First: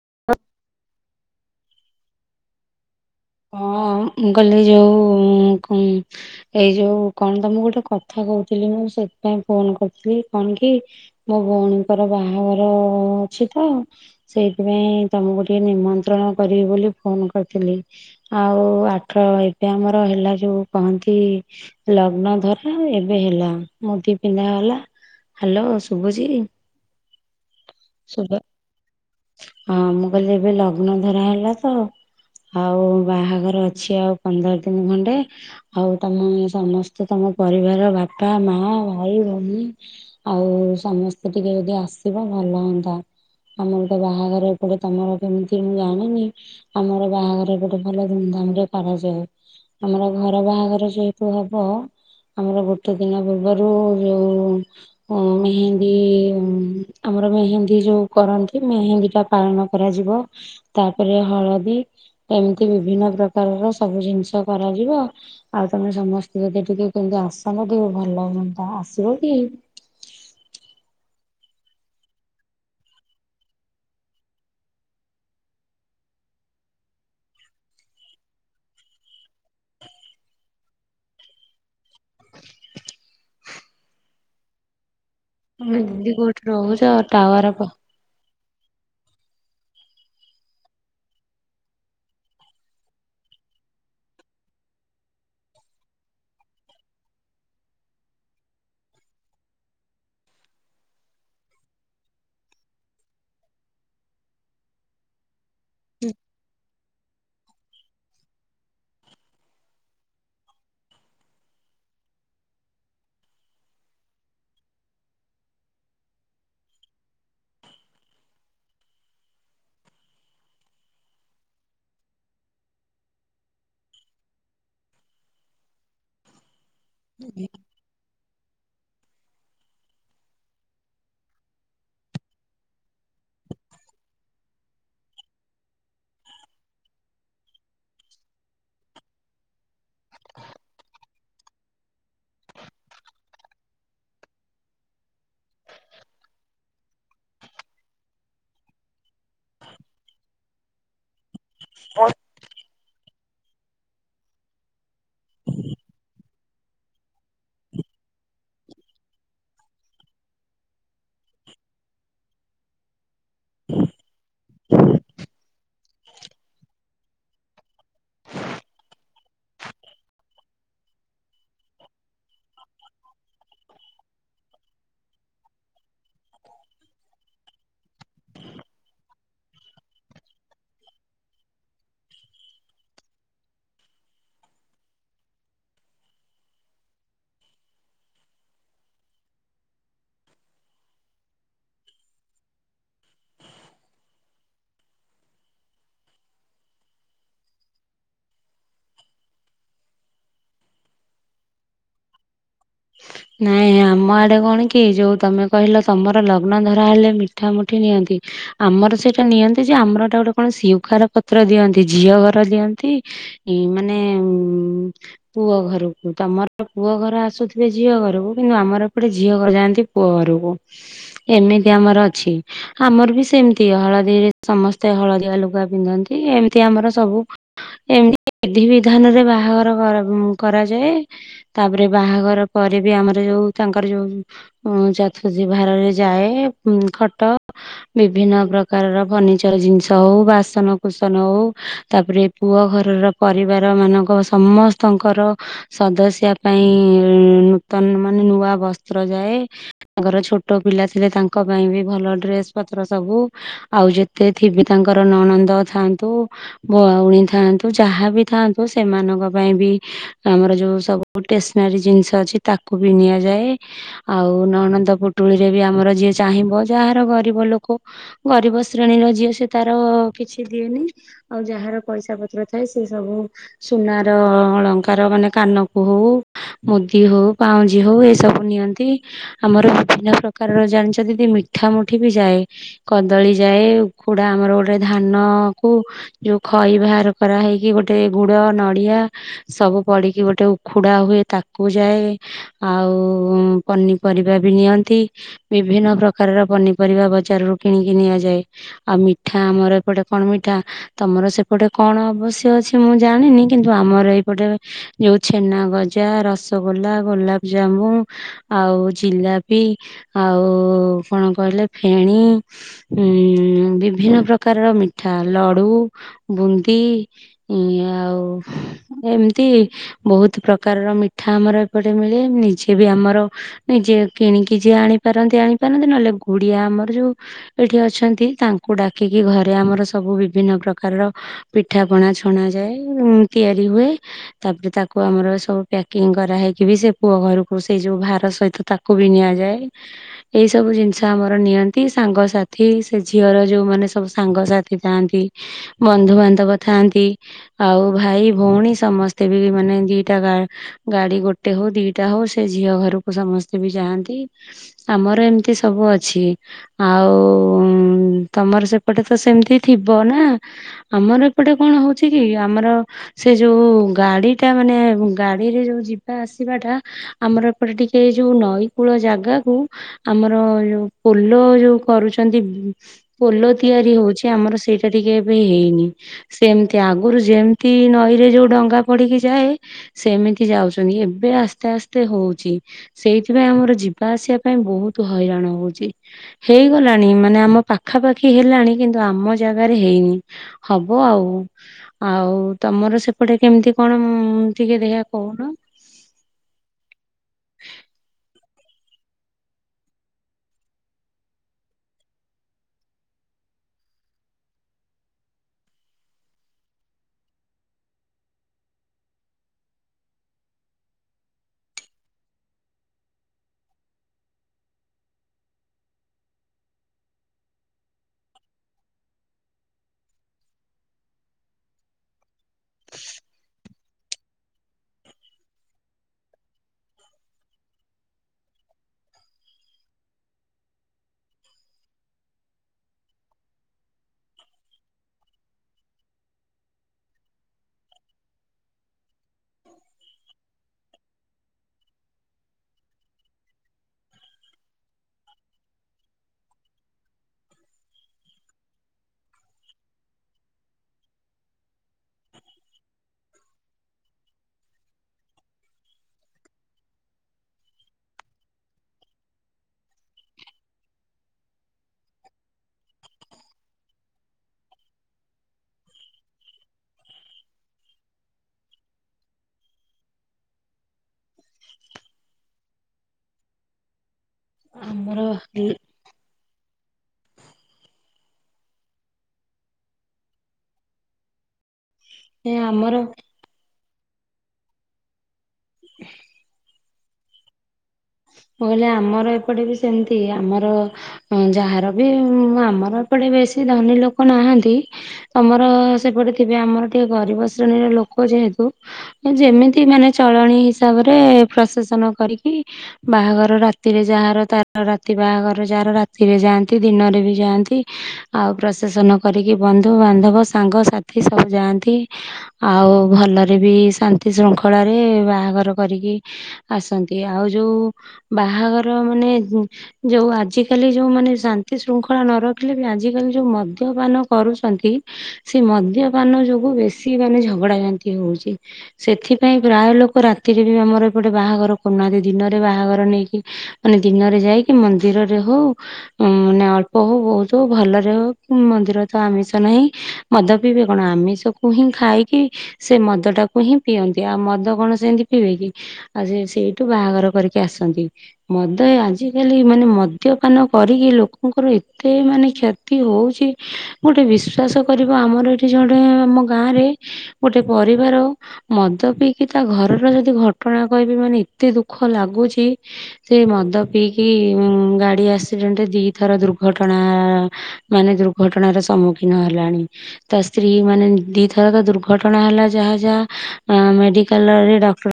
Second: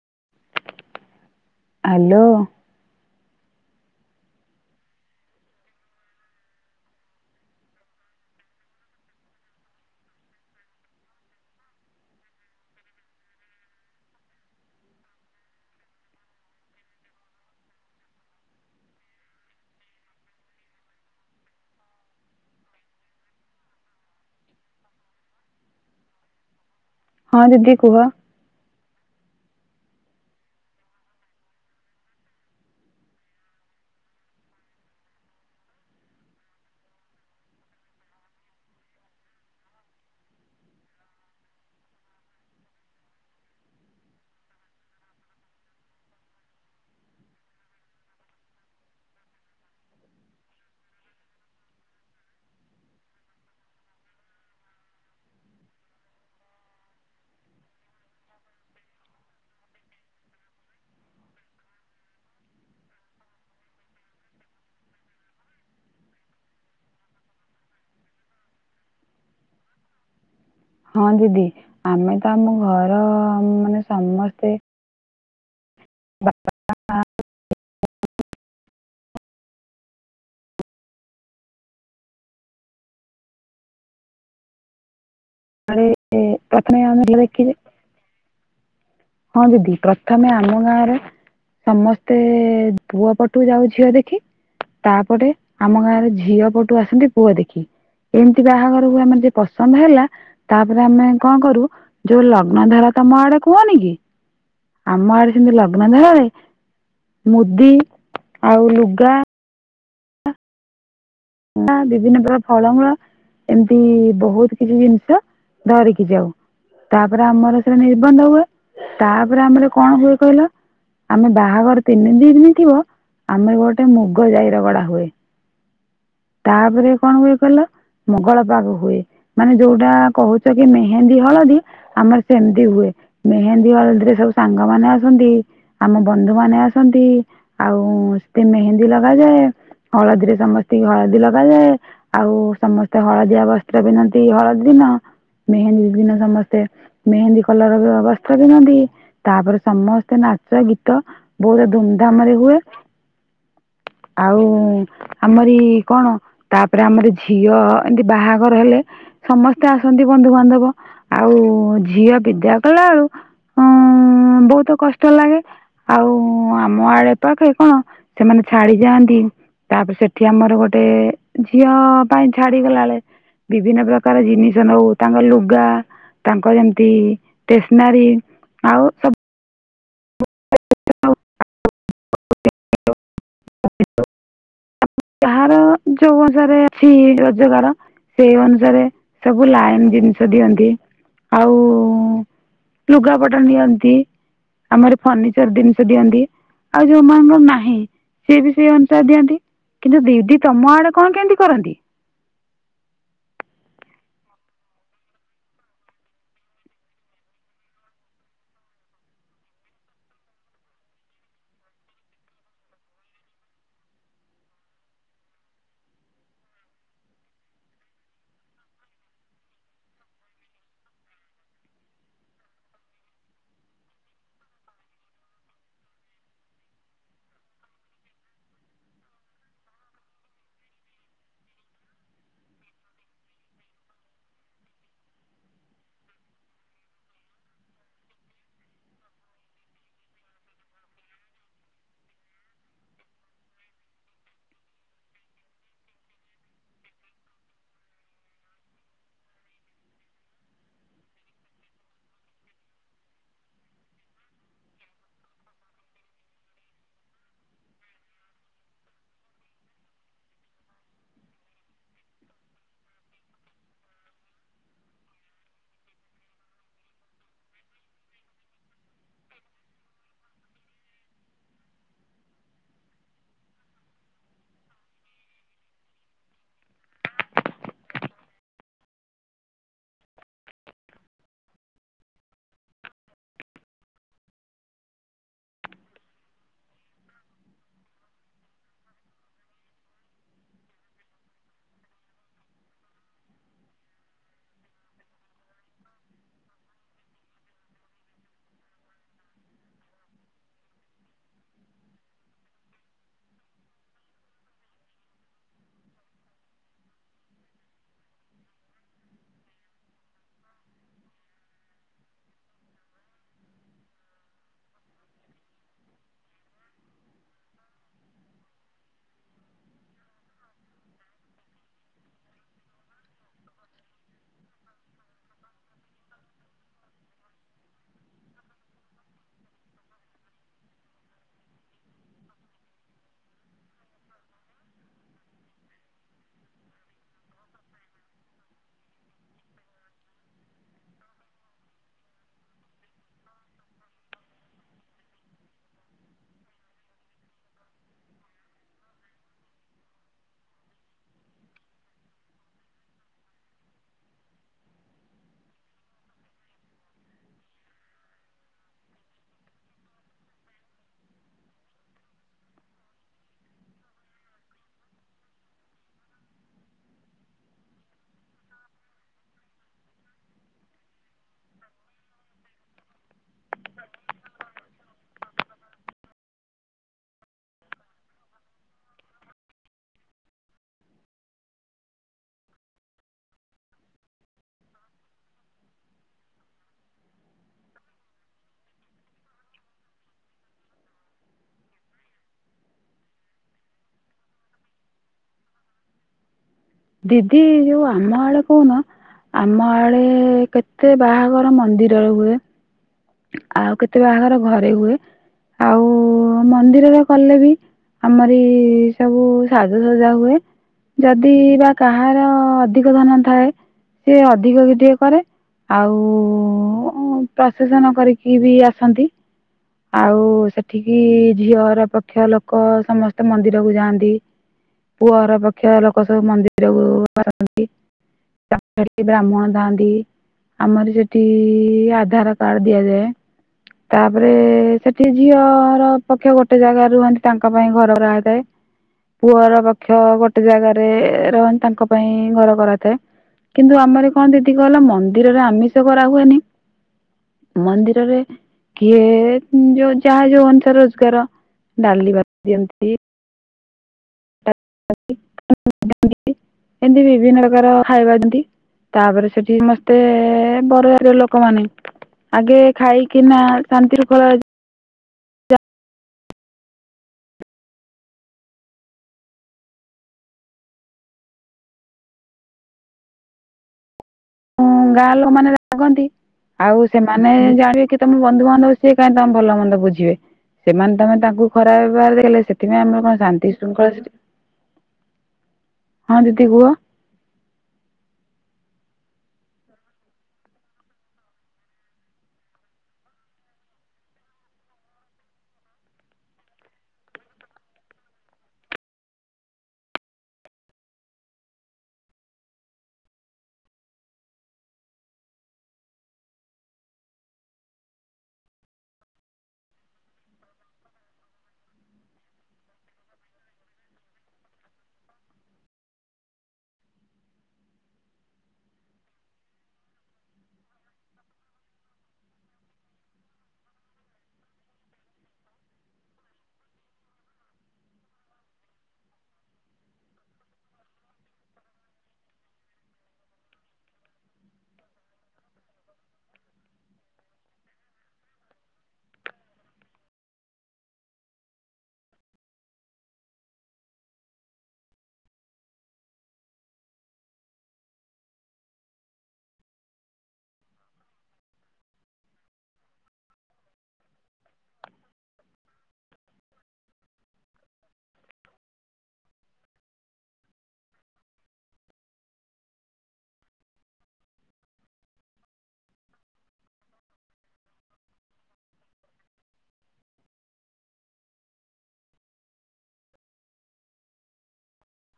[inaudible] Hello. ହଁ ମୁଁ କହିଲି ଯୋଉ ଏଇ ଯୋଉ କଣ ତମକୁ ଗୋଟେ କଥା କହୁଥିଲି ମୁଁ ସେଥିପାଇଁ ଫୋନ କରିଥିଲି କଣ କି ମୋ ଭଉଣୀଙ୍କର ବାହାଘର ଅଛି ତ ସେଇଥିପାଇଁ ତମକୁ ଟିକେ ନିମନ୍ତ୍ରଣ କରିବି ବୋଲି ଫୋନ କରିଥିଲି। ଆଉ ଆଠ ଏବେ ଆମର ହେଲା ଯୋଉ କହନ୍ତି ଲଗ୍ନ ଧରା ଏବେ ହେଲା ମୁଦି ପିନ୍ଧାଗଲା। ହ୍ୟାଲୋ ଶୁଭୁଛି? ହଁ ଦିଦି କୁହ। ଶୁଭ ହଁ ମୁଁ କହିଲି ଏବେ ଲଗ୍ନ ଧରା ହେଲା ତ ଆଉ ବାହାଘର ଅଛି ଆଉ ପନ୍ଦର ଦିନି ଖଣ୍ଡେ ଆଉ ତମ ସମସ୍ତେ ତମ ପରିବାର ବାପା, ମା, ଭାଇ, ଭଉଣୀ ଆଉ ସମସ୍ତେ ଟିକେ ଯଦି ଆସିବ ଭଲ ହୁଅନ୍ତା ଆମର। ବାହାଘର ଗୋଟେ ତମର କେମିତି ମୁଁ ଜାଣିନି ଆମର ବାହାଘର ଗୋଟେ ଭଲ ଧୁମଧାମ ରେ କରାଯାଏ ଆମର ଘର ବାହାଘର ଯେହେତୁ ହବ ଆମର ଗୋଟେ ଦିନ ପୂର୍ବରୁ ଯୋଉ ମେହେନ୍ଦୀ ଆମର ମେହେନ୍ଦୀ ଯୋଉ କରନ୍ତି। ମେହେନ୍ଦୀ ଟା ପାଳନ କରାଯିବ। ତାପରେ ହଳଦୀ ଏମିତି ବିଭିନ୍ନ ପ୍ରକାରର ସବୁ ଜିନିଷ କରାଯିବ। ଆଉ ତମେ ସମସ୍ତେ ଯଦି ଟିକେ କେମତି ଆସନ୍ତ ଟିକେ ଭଲ ହୁଅନ୍ତା ଆସିବ କି? ହଁ ଦିଦି ଆମେ ତ ଆମ ଘର ମାନେ ସମସ୍ତେ [inaudible] ଆଡେ ଦିଦି କୋଉଠି ପ୍ରଥମେ ରହୁଛ ଆମେ ଦେଖିଛେ ଟାୱାର ହଁ ଦିଦି ପ୍ରଥମେ ଆମ ଗାଁରେ ସମସ୍ତେ ପୁଅ ପଟୁ ଯାଉ ଝିଅ ଦେଖି ତାପରେ, ଆମ ଗାଁରେ ଝିଅ ପଟୁ ଆସନ୍ତି ପୁଅ ଦେଖି। ଏମିତି ବାହାଘରକୁ ଆମର ଯେ ପସନ୍ଦ ହେଲା ତାପରେ ଆମେ କଣ କରୁ ଯୋଉ ଲଗ୍ନ ଧାରା ତମ ଆଡେ କୁହନି କି? ଆମ ଆଡେ ସେମିତି ଲଗ୍ନ ଧରା ମୁଦି ଆଉ ଲୁଗା ବିଭିନ୍ନ ପ୍ରକାର ଫଳମୂଳ ଏମିତି ବହୁତ କିଛି ଜିନିଷ ଧରିକି ଯାଉ। ତାପରେ, ଆମର ସେଟା ନିର୍ବନ୍ଧ ହୁଏ ତାପରେ, ଆମର କଣ ହୁଏ କହିଲ ଆମେ ବାହାଘର ତିନ ଦିନ ଥିବ ଆମେ ଗୋଟେ ମୁଗ ଜାଇ ରଗଡା ହୁଏ। ତା। [inaudible] କଣ ହୁଏ ଗଲ ମଙ୍ଗଳ। [inaudible] ହୁଏ ମାନେ ଯୋଉଟା କହୁଛ କି ମେହେନ୍ଦୀ ହଳଦୀ ଆମର ସେମିତି ହୁଏ ମେହେନ୍ଦୀ ହଳଦୀରେ ସବୁ ସାଙ୍ଗ ମାନେ ଆସନ୍ତି ଆମ ବନ୍ଧୁ ମାନେ ଆସନ୍ତି ଆଉ ସେଠି ମେହେନ୍ଦୀ ଲଗାଯାଏ। ହଳଦୀରେ ସମସ୍ତେ ସେତି ହଳଦୀ ଲଗାଯାଏ। ଆଉ ସମସ୍ତେ ହଳଦିଆ ବସ୍ତ୍ର ପିନ୍ଧନ୍ତି ହଳଦୀ ଦିନ ମେହେନ୍ଦୀ ଦିନ ସମସ୍ତେ ମେହେନ୍ଦୀ କଲର ବସ୍ତ୍ର ପିନ୍ଧନ୍ତି ତାପରେ ସମସ୍ତେ ନାଚ ଗୀତ ବହୁତ ଧୁମଧାମ ରେ ହୁଏ। ଆଉ ଆମରି କଣ ତାପରେ ଆମର ଝିଅ ଏମିତି ବାହାଘର ହେଲେ ସମସ୍ତେ ଆସନ୍ତି। ବନ୍ଧୁବାନ୍ଧବ ଆଉ, ଝିଅ ବିଦା କଲା ବେଳୁ ହଁ ବହୁତ କଷ୍ଟ ଲାଗେ। ଆଉ ଆମ ଆଡେ ପାଖେ କଣ ସେମାନେ ଛାଡିଯାଆନ୍ତି ତାପରେ ସେ ଏଠି ଆମର ଗୋଟେ ଝିଅ ପାଇଁ ଛାଡିଗଲାବେଳେ ବିଭିନ୍ନ ପ୍ରକାର ଜିନିଷ ନଉ ତାଙ୍କ ଲୁଗା ତାଙ୍କ ଯେମିତି ଷ୍ଟେସନାରୀ ଆଉ ସବୁ [inaudible] ଯାହାର ଯୋଉ ଅନୁସାରେ ଅଛି ରୋଜଗାର ସେଇ ଅନୁସାରେ ସବୁ ଲାଇନ ଜିନିଷ ଦିଅନ୍ତି। ଆଉ ଲୁଗାପଟା ଦିଅନ୍ତି। ଆମର ଫର୍ଣ୍ଣିିଚର ଜିନିଷ ଦିଅନ୍ତି। ଆଉ ଯୋଉ ମାନଙ୍କର ନାହିଁ ସିଏ ବି ସେଇ ଅନୁସାରେ ଦିଅନ୍ତି କିନ୍ତୁ ଦିଦି ତମ ଆଡେ କଣ କେମିତି କରନ୍ତି? ନାଇଁ ଆମ ଆଡେ କଣ କି ଯୋଉ ତମେ କହିଲ ତମର ଲଗ୍ନ ଧରା ହେଲେ ମିଠା ମିଠି ନିଅନ୍ତି ଆମର ସେଇଟା ନିଅନ୍ତି ଯେ ଆମର ଗୋଟେ କଣ ସ୍ୱୀକାର ପତ୍ର ଦିଅନ୍ତି ଝିଅ ଘର ଦିଅନ୍ତି। ମାନେ ପୁଅ ଘରକୁ ତମର ପୁଅ ଘର ଆସୁ ଝିଅ ଘରକୁ କିନ୍ତୁ ଆମର ଏପଟେ ଝିଅ ଯାଆନ୍ତି ପୁଅ ଘରକୁ। ଏମିତି ଆମର ଅଛି ଆମର ବି ସେମତି ହଳଦୀରେ ସମସ୍ତେ ହଳଦୀଆ ଲୁଗା ପିନ୍ଧନ୍ତି ଏମିତି ଆମର ସବୁ ଏମତି ବିଧି ବିଧାନରେ ବାହାଘର କରାଯାଏ। ତାପରେ ବାହାଘର ପରେ ବି ଆମର ଯୋଉ ତାଙ୍କର ଯୋଉ ଚତୁର୍ଥୀ ଭାରରେ ଯାଏ ଖଟ ବିଭିନ୍ନ ପ୍ରକାରର ଫର୍ଣ୍ଣିିଚର ଜିନିଷ ହଉ, ବାସନ କୁସନ ହଉ, ତାପରେ ପୁଅ ଘରର ପରିବାର ମାନଙ୍କ ସମସ୍ତଙ୍କର ସଦସ୍ୟା ପାଇଁ ନୂତନ ମାନେ ନୂଆ ବସ୍ତ୍ର ଯାଏ। ତାଙ୍କର ଛୋଟ ପିଲା ଥିଲେ ତାଙ୍କ ପାଇଁ ବି ଭଲ ଡ୍ରେସ ପତ୍ର ସବୁ ଆଉ ଯେତେ ଥିବ ତାଙ୍କର ନଣନ୍ଦ ଥାଆନ୍ତୁ ଭଉଣୀ ଥାଆନ୍ତୁ ଯାହା ବି ଥାଆନ୍ତୁ ସେମାନଙ୍କ ପାଇଁ ବି ଆମର ଯଉ ସବୁ ଷ୍ଟେସନାରୀ ଜିନି ମାଛ ଅଛି ତାକୁ ବି ନିଆଯାଏ। ଆଉ ନନନ୍ଦ ପୁଟୁଳି ରେ ବି ଆମର ଯିଏ ଚାହିଁବ ଯାହାର ଗରିବ ଲୋକ ଗରିବ ଶ୍ରେଣୀର ଝିଅ ସେ ତାର କିଛି ଦିଏନି। ଆଉ ଯାହାର ପଇସା ପତ୍ର ଥାଏ ସେ ସବୁ ସୁନାର ଅଳଙ୍କାର ମାନେ କାନକୁ ହଉ ମୁଦି ହଉ ପାଉଁଜି ହଉ ଏସବୁ ନିଅନ୍ତି। ଆମର ବିଭିନ୍ନ ପ୍ରକାରର ଜାଣିଛନ୍ତି ମିଠା ମିଠି ବି ଯାଏ କଦଳୀ ଯାଏ। ଉଖୁଡ଼ା ଆମର ଗୋଟେ ଧାନ କୁ ଯୋଉ ଖଇ ବାହାର କରାହେଇକି ଗୋଟେ ଗୁଡ ନଡିଆ ସବୁ ପଡିକି ଗୋଟେ ଉଖୁଡ଼ା ହୁଏ। ତାକୁ କୁ ଯାଏ ଆଉ ପନିପରିବା ବି ନିଅନ୍ତି ବିଭିନ୍ନ ପ୍ରକାରର ପନିପରିବା ବଜାରରୁ କିଣିକି ନିଆଯାଏ। ଆଉ ମିଠା ଆମର ଏପଟେ କଣ ମିଠା ତମର ସେପଟେ କଣ ଅବଶ୍ୟ ଅଛି ମୁଁ ଜାଣିନି। କିନ୍ତୁ ଆମର ଏଇପଟେ ଯୋଉ ଛେନା ଗଜା ରସଗୋଲା ଗୋଲାପଜାମୁନ ଆଉ ଜିଲାପି ଆଉ କଣ କହିଲେ ଫେଣି ବିଭିନ୍ନ ପ୍ରକାରର ମିଠା ଲଡ଼ୁ ବୁନ୍ଦି ଆଉ ଏମିତି ବହୁତ ପ୍ରକାରର ମିଠା ପିଠା ଆମର ଏପଟେ ମିଳେ ନିଜେ ବି ଆମର ନିଜେ କିଣିକି ଯିଏ ଆଣିପାରନ୍ତି ଆଣିପାରନ୍ତି ନହେଲେ ଗୁଡିଆ ଆମର ଯୋଉ ଏଠି ଅଛନ୍ତି। ତାଙ୍କୁ ଡାକିକି ଘରେ ଆମର ସବୁ ବିଭିନ୍ନ ପ୍ରକାରର ପିଠା ପଣା ଛଣା ଯାଏ। ତିଆରି ହୁଏ ତାପରେ ତାକୁ ଆମର ସବୁ କରାହଇକି ବି ସେ ପୁଅ ଘରକୁ ସେଇ ଯୋଉ ଭାର ସହିତ ତାକୁ ବି ନିଆଯାଏ। ଏଇ ସବୁ ଜିନିଷ ଆମର ନିଅନ୍ତି ସାଙ୍ଗସାଥି ସେ ଝିଅର ଯୋଉ ମାନେ ସବୁ ସାଙ୍ଗସାଥି ଥାନ୍ତି ବନ୍ଧୁବାନ୍ଧବ ଥାନ୍ତି ଆଉ ଭାଇ ଭଉଣୀ ସମସ୍ତେ ବି ମାନେ ଦିଟା ଗାଡି ଗୋଟେ ହଉ ଦିଟା ହଉ ସେ ଝିଅ ଘରକୁ ସମସ୍ତେ ବି ଯାଆନ୍ତି। ଆମର ଏମିତି ସବୁ ଅଛି ଆଉ ତମର ସେପଟେ ତ ସେମିତି ଥିବ ନା ଆମର ଏପଟେ କଣ ହଉଛି କି ଆମର ସେ ଯୋଉ ଗାଡିଟା ମାନେ ଗାଡିରେ ଯୋଉ ଯିବା ଆସିବା ଟା ଆମର ଏପଟେ ଟିକେ ଯୋଉ ନଈ କୂଳ ଜାଗାକୁ ଆମର ଯୋଉ ପୋଲ ଯୋଉ କରୁଛନ୍ତି। ପୋଲ ତିଆରି ହଉଛି ଆମର ସେଇଟା ଟିକେ ଏବେ ହେଇନି ସେମିତି ଆଗରୁ ଯେମିତି ନଈରେ ଯୋଉ ଡଙ୍ଗା ପଡିକି ଯାଏ ସେମିତି ଯାଉଛନ୍ତି। ଏବେ ଆସ୍ତେ ଆସ୍ତେ ହଉଛି ସେଇଥିପାଇଁ ଆମର ଯିବା ଆସିବା ପାଇଁ ବହୁତ ହଇରାଣ ହଉଛି। ହେଇଗଲାଣି ମାନେ ଆମ ପାଖାପାଖି ହେଲାଣି କିନ୍ତୁ ଆମ ଜାଗାରେ ହେଇନି ହବ ଆଉ। ଆଉ ତମର ସେପଟେ କେମିତି କଣ? ଟିକେ ଦେୟ କହୁନ। [inaudible] ଦିଦି ଯୋଉ ଆମ କହୁନ ଆମ ଆଡେ କେତେ ବାହାଘର ମନ୍ଦିରରେ ହୁଏ। ଆଉ କେତେ ବାହାଘର ଘରେ ହୁଏ। ଆଉ ମନ୍ଦିରରେ କଲେ ବି ଆମରି ସବୁ ସାଜସଜା ହୁଏ। ଯଦି ବା କାହାର ଅଧିକ ଧନ ଥାଏ ସେ ଅଧିକ କି ଟିକେ କରେ ଆଉ କରିକି ବି ଆସନ୍ତି ଆଉ ସେଠିକି ଝିଅର ପକ୍ଷ ଲୋକ ଲୋକ ସମସ୍ତେ ମନ୍ଦିରକୁ ଯାଆନ୍ତି। ପୁଅର ପକ୍ଷ ଲୋକ ସବୁ ମନ୍ଦିରକୁ ଆସନ୍ତି। ତା ବ୍ରାହ୍ମଣ ଥାଆନ୍ତି ଆମର ସେଠି ଆଧାର ପାଳିଦିଆଯାଏ। ତାପରେ ସେଠି ଝିଅର ପକ୍ଷ ଗୋଟେ ଜାଗାରେ ରୁହନ୍ତି। ତାଙ୍କ ପାଇଁ ଘର କରାଥାଏ ପୁଅର ପକ୍ଷ ଗୋଟେ ଜାଗାରେ ରହନ୍ତି। ତାଙ୍କ ପାଇଁ ଘର କରାଥାଏ କିନ୍ତୁ ଆମର କଣ ଦିଦି କହିଲ ମନ୍ଦିରରେ ଆମିଷ କରାହୁଏନି ମନ୍ଦିରରେ କିଏ ଯୋଉ ଯାହା ଯୋଉ ଅଷାରେ ରୋଜଗାର ଡାଲି ବା ଦିଅନ୍ତି। ଏମିତି ବିଭିନ୍ନ ପ୍ରକାର ଖାଇବାରନ୍ତି। ତାପରେ ସେଠି ସମସ୍ତେ ବରଦ ଲୋକମାନେ ଆଗେ ଖାଇକିନା ଶାନ୍ତିରୁ ଖଳ ଗାଁ ଆମର ଲୋକ ମାନେ ରାଗନ୍ତି। ଆଉ ସେମାନେ ଜାଣିବେ କି ତମ ବନ୍ଧୁବାନ୍ଧବ ସିଏ କାହିଁ ତମ ଭଲ ମନ୍ଦ ବୁଝିବେ ସେମାନେ ତମେ ତାଙ୍କୁ ଖରାପ ଦେଖଲେ ସେଥିପାଇଁ ଆମର କଣ ଶାନ୍ତି ଶୃଙ୍ଖଳ ସେଠି ହଁ ଦିଦି କୁହ? କହ ଆମର ଏପଟେ ବି ସେମିତି ଆମର ଯାହାର ବି ଆମର ଏପଟେ ବେଶୀ ଧନୀ ଲୋକ ନାହାନ୍ତି। ତମର ସେପଟେ ଥିବେ ଆମର ଟିକେ ଗରିବ ଶ୍ରେଣୀର ଲୋକ ଯେହେତୁ ଯେମିତି ମାନେ ଚଳଣି ହିସାବରେ ପ୍ରସେ ସନ କରିକି ବାହାଘର ରାତିରେ ଯାହାର ତାର ରାତି ବାହାଘର ଯାହାର ରାତିରେ ଯାଆନ୍ତି ଦିନରେ ବି ଯାଆନ୍ତି। ଆଉ ପ୍ରଶାସନ କରିକି ବନ୍ଧୁବାନ୍ଧବ ସାଙ୍ଗସାଥି ସବୁ ଯାଆନ୍ତି। ଆଉ ଭଲରେ ବି ଶାନ୍ତି ଶୃଙ୍ଖଳାରେ ବାହାଘର କରିକି ଆସନ୍ତି। ଆଉ ଯେଉଁ ବାହାଘର ମାନେ ଯୋଉ ଆଜିକାଲି ଯୋଉ ମାନେ ଶାନ୍ତି ଶୃଙ୍ଖଳା ନ ରଖିଲେ ବି ଆଜିକାଲି ଯୋଉ ମଦ୍ୟପାନ କରୁଛନ୍ତି। ସେ ମଦ୍ୟପାନ ଯୋଗୁ ବେଶି ମାନେ ଝଗଡା ଯାନ୍ତି ହଉଛି ସେଥିପାଇଁ ପ୍ରାୟ ଲୋକ ରାତିରେ ବି ଆମର ଏପଟେ ବାହାଘର କରୁନାହାନ୍ତି। ଦିନରେ ବାହାଘର ନେଇକି ମାନେ ଦିନରେ ଯାଇକି ମନ୍ଦିରରେ ହଉ ମାନେ ଅଳ୍ପ ହଉ ବହୁତ ହଉ ଭଲରେ ହଉ ମନ୍ଦିରରେ ତ ଆମିଷ ନାହିଁ ମଦ ପିଇବେ କଣ ଆମିଷକୁ ହିଁ ଖାଇକି ସେ ମଦ ଟାକୁ ହିଁ ପିଅନ୍ତି ଆଉ ମଦ କଣ ସେମିତି ପିଇବେ କି ଆଉ ସେ ସେଇଠୁ ବାହାଘର କରିକି ଆସନ୍ତି। ମଦ ଆଜିକାଲି ମାନେ ମଦ୍ୟପାନ କରିକି ଲୋକଙ୍କର ଏତେ ମାନେ କ୍ଷତି ହଉଛି। ଗୋଟେ ବିଶ୍ଵାସ କରିବ ଆମର ଏଠି ଜଣେ ଆମ ଗାଁ ରେ ଗୋଟେ ପରିବାର ମଦ ପିଇକି ତା ଘରର ଯଦି ଘଟଣା କହିବି ମାନେ ଏତେ ଦୁଃଖ ଦୁଃଖ ଲାଗୁଛି ସେ ମଦ ପିଇକି ଗାଡି ଆକ୍ସିଡେଣ୍ଟରେ ଦିଥର ଦୁର୍ଘଟଣା ମାନେ ଦୁର୍ଘଟଣାର ସମ୍ମୁଖୀନ ହେଲାଣି। ତା ସ୍ତ୍ରୀ ମାନେ ଦିଥର ତ ଦୁର୍ଘଟଣା ହେଲା ଯାହା ଯାହା ମେଡିକାଲରେ ଡକ୍ଟର